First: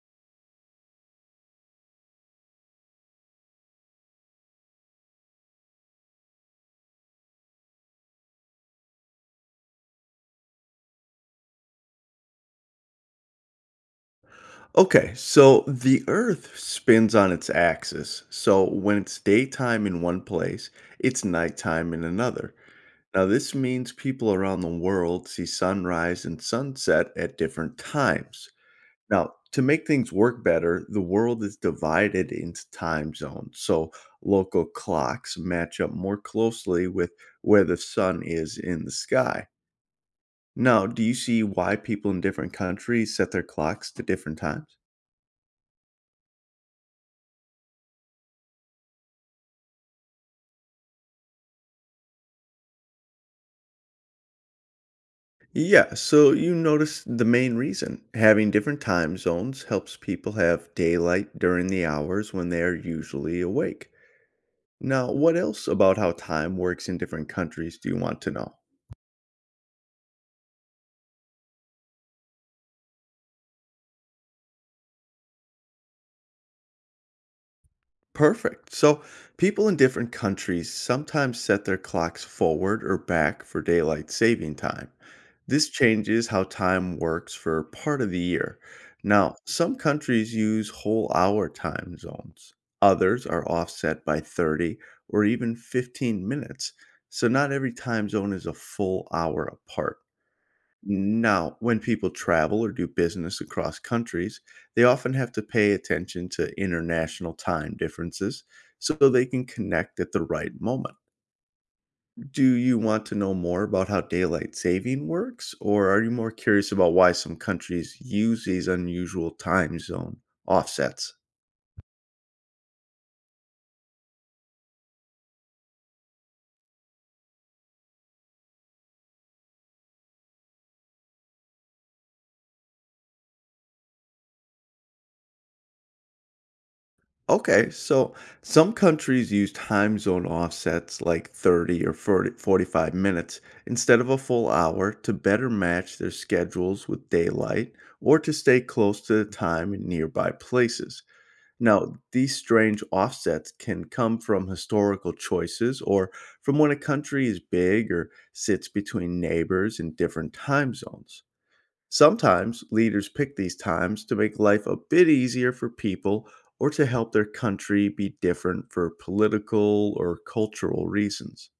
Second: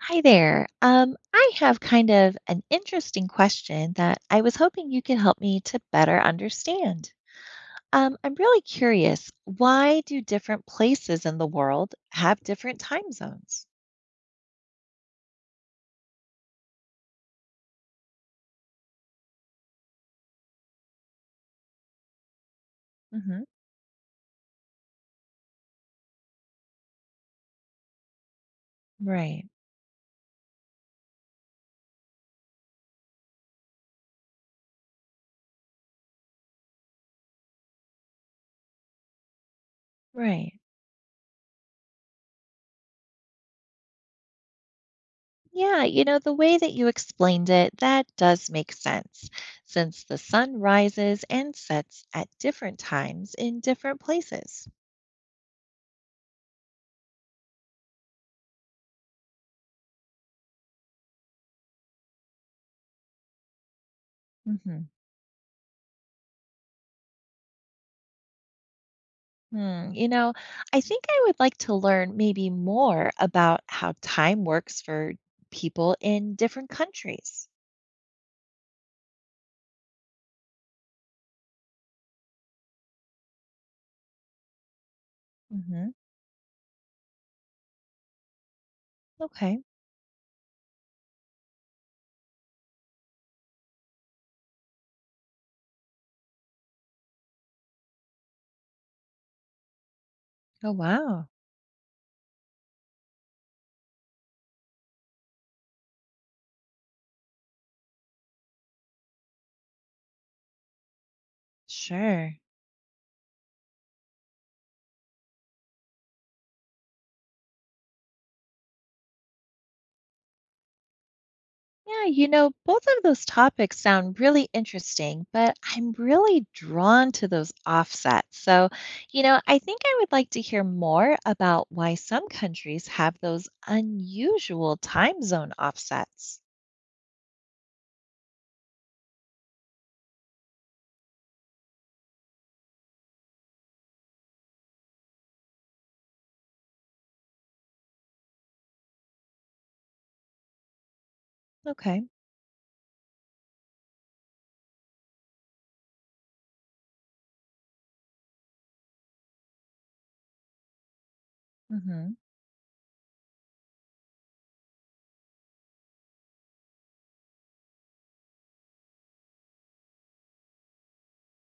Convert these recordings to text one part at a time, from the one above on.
Hi there. I have kind of an interesting question that I was hoping you could help me to better understand. I'm really curious, why do different places in the world have different time zones? Okay, so the Earth spins on its axis. So when it's daytime in one place, it's nighttime in another. Now, Hmm. this means people around the world see sunrise and sunset at different times. Now, Right, to make things work better, the world is divided into time zones. So local clocks match up more closely with where the sun is in the sky. right. Now, do you see why people in different countries set their clocks to different times? Yeah, the way that you explained it, that does make sense, since the sun rises and sets at different times in different places. Yeah, so you notice the main reason. Having different time zones helps people have daylight during the hours when they are usually awake. Hmm. Now, what else about how time works in different countries do you want to know? Hmm, I think I would like to learn maybe more about how time works for people in different countries. Perfect. So, people in different countries sometimes set their clocks forward or back for daylight saving time. This Hmm. changes how time works for part of the year. Now, Okay. some countries use whole hour time zones, others are offset by 30 or even 15 minutes. So, not every time zone is a full hour apart. Oh, wow. Now, when people travel or do business across countries, they often have to pay attention to international time differences so they can connect at the right moment. Sure. Do you want to know more about how daylight saving works, or are you more curious about why some countries use these unusual time zone offsets? Yeah, both of those topics sound really interesting, but I'm really drawn to those offsets. So, I think I would like to hear more about why some countries have those unusual time zone offsets. Okay, so some countries use time zone offsets like 30 or forty-five minutes instead of a full hour to better match their schedules with daylight or to stay close to the time in nearby places. Now, Okay. these strange offsets can come from historical choices or from when a country is big or sits between neighbors in different time zones. Hmm. Sometimes leaders pick these times to make life a bit easier for people or to help their country be different for political or cultural reasons.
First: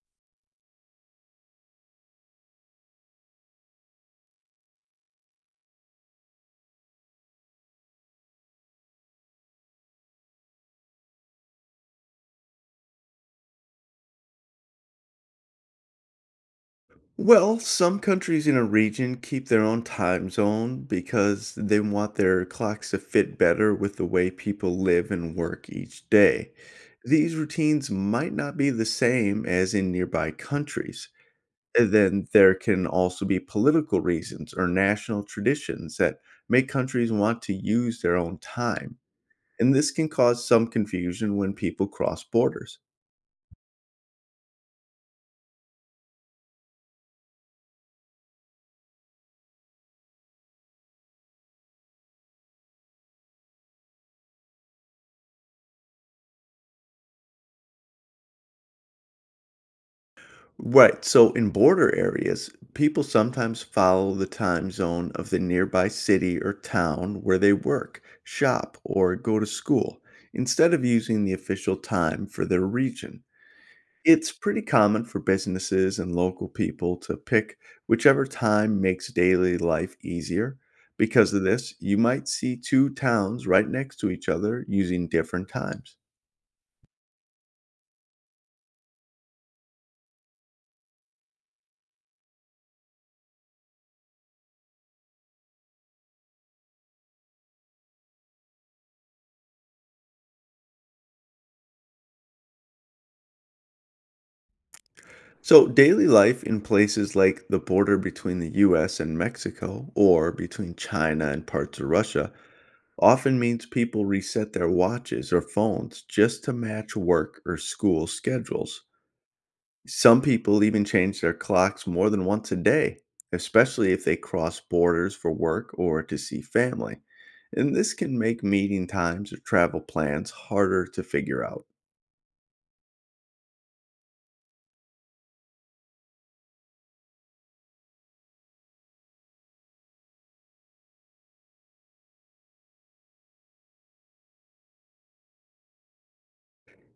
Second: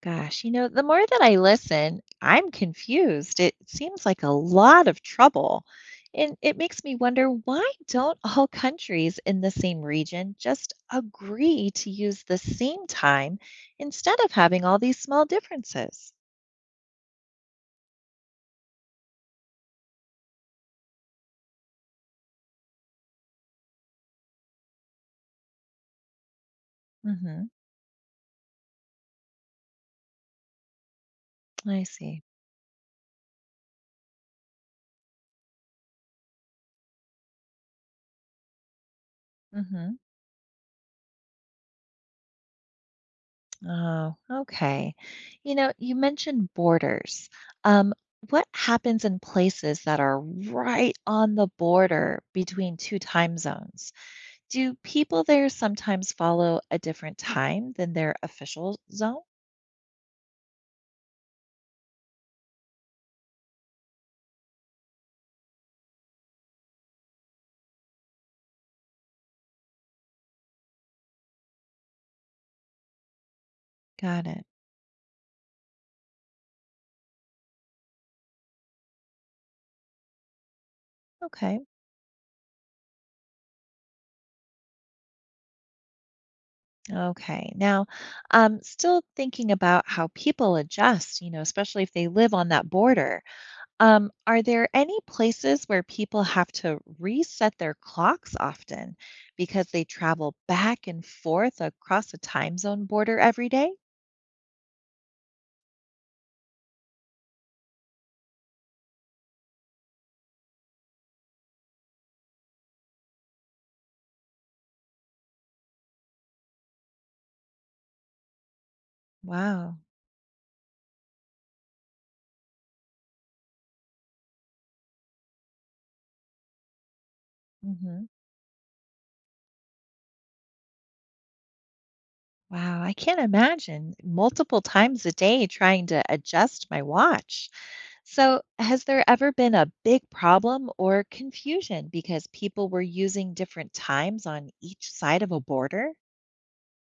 Gosh, the more that I listen, I'm confused. It seems like a lot of trouble. And it makes me wonder, why don't all countries in the same region just agree to use the same time instead of having all these small differences? Well, some countries in a region keep their own time zone because they want their clocks to fit better with the way people live and work each day. These Hmm. routines might not be the same as in nearby countries. I And see. then there can also be political reasons or national traditions that make countries want to use their own time. And this Hmm. can cause some confusion when people cross borders. Oh, okay. You know, you mentioned borders. Um, what happens in places that are right on the border between two time zones? Do people there sometimes follow a different time than their official zone? Right, so in border areas, people sometimes follow the time zone of the nearby city or town where they work, shop, or go to school, instead of using the official time for their region. Got It's it. pretty common for businesses and local people to pick whichever time makes daily life easier. Because of Okay. this, you might see two towns right next to each other using different times. Okay. Now, still thinking about how people adjust, you know, especially if they live on that border. Are there any places where people have to reset their clocks often because they travel back and forth across a time zone border every day? So, daily life in places like the border between the US and Mexico or between China and parts of Russia often means people reset their watches or phones just to match work or school schedules. Wow. Some people even change their clocks more than once a day, especially if they cross borders for work or to see family. And this Hmm. can make meeting times or travel plans harder to figure out. Wow. I can't imagine multiple times a day trying to adjust my watch. So, has there ever been a big problem or confusion because people were using different times on each side of a border?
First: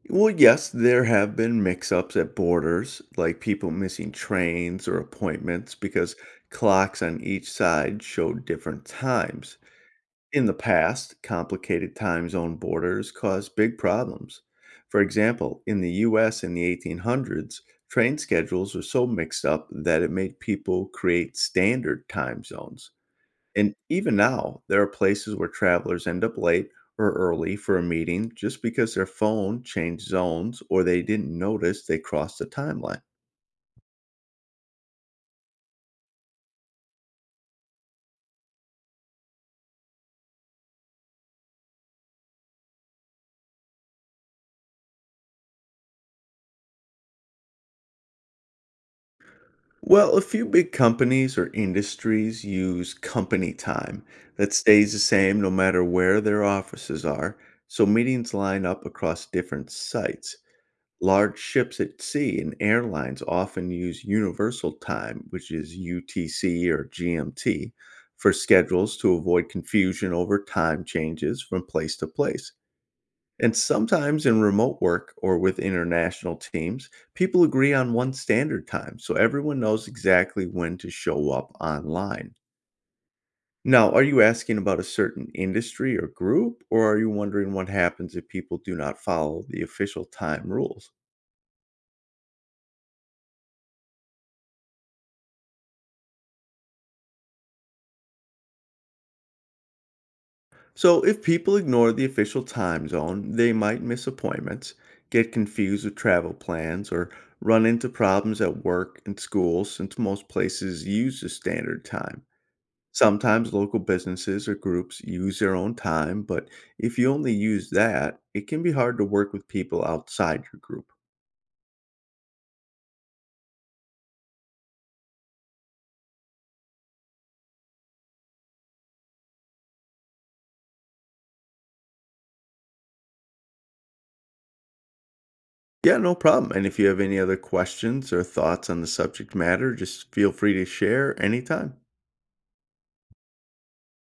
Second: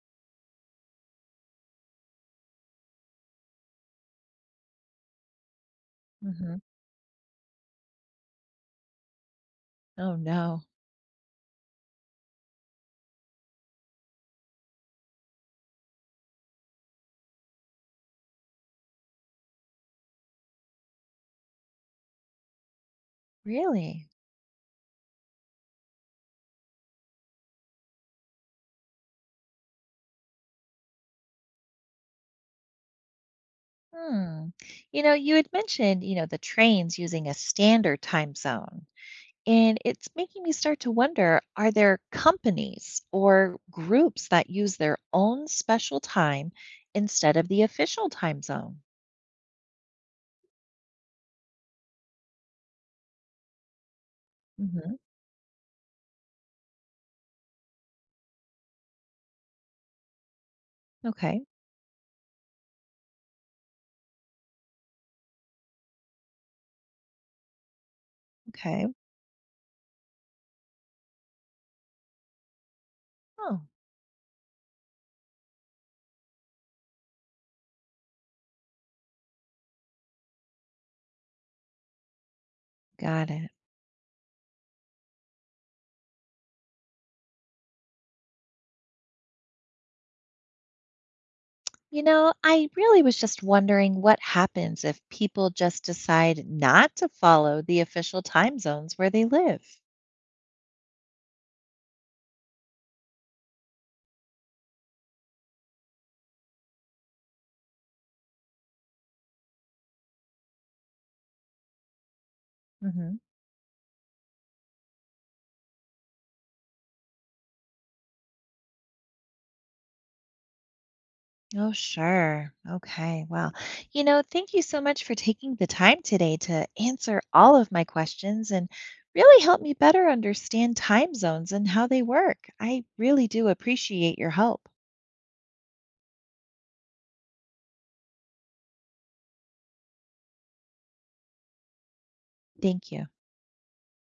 Well, yes, there have been mix ups at borders, like people missing trains or appointments because Hmm. clocks on each side showed different times. Oh, In the no. past, complicated time zone borders caused big problems. For example, in the US in the 1800s, train schedules were so mixed up that it made people create standard time zones. And Really? even now, there are places where travelers end up late or early for a meeting just because their phone changed zones or they didn't notice they crossed the timeline. Hmm. You had mentioned, the trains using a standard time zone. And it's making me start to wonder, are there companies or groups that use their own special time instead of the official time zone? Well, a few big companies or industries use company time that stays Hmm. the same no matter where their offices are, so meetings line up across different sites. Large Okay. ships at sea and airlines often use universal time, which is UTC or GMT, for Okay. schedules to avoid confusion over time changes from place to place. And Oh, sometimes in remote work or with international teams, people agree on one standard time, so everyone knows exactly when to show up online. got it. Now, are you asking about a certain industry or group, or are you wondering what happens if people do not follow the official time rules? I really was just wondering what happens if people just decide not to follow the official time zones where they live. So, if people ignore the official time zone, they might miss appointments, get confused with travel plans, or run into problems at work and school since most places use the standard time. Hmm. Sometimes local businesses or groups use their own time, but if you only use that, it can be hard to work with people outside your group. Oh, sure. Okay. Well, thank you so much for taking the time today to answer all of my questions and really help me better understand time zones and how they work. I really do appreciate your help. Yeah, no problem. And if you have any other questions or thoughts on the subject matter, just feel free to share anytime. Thank you.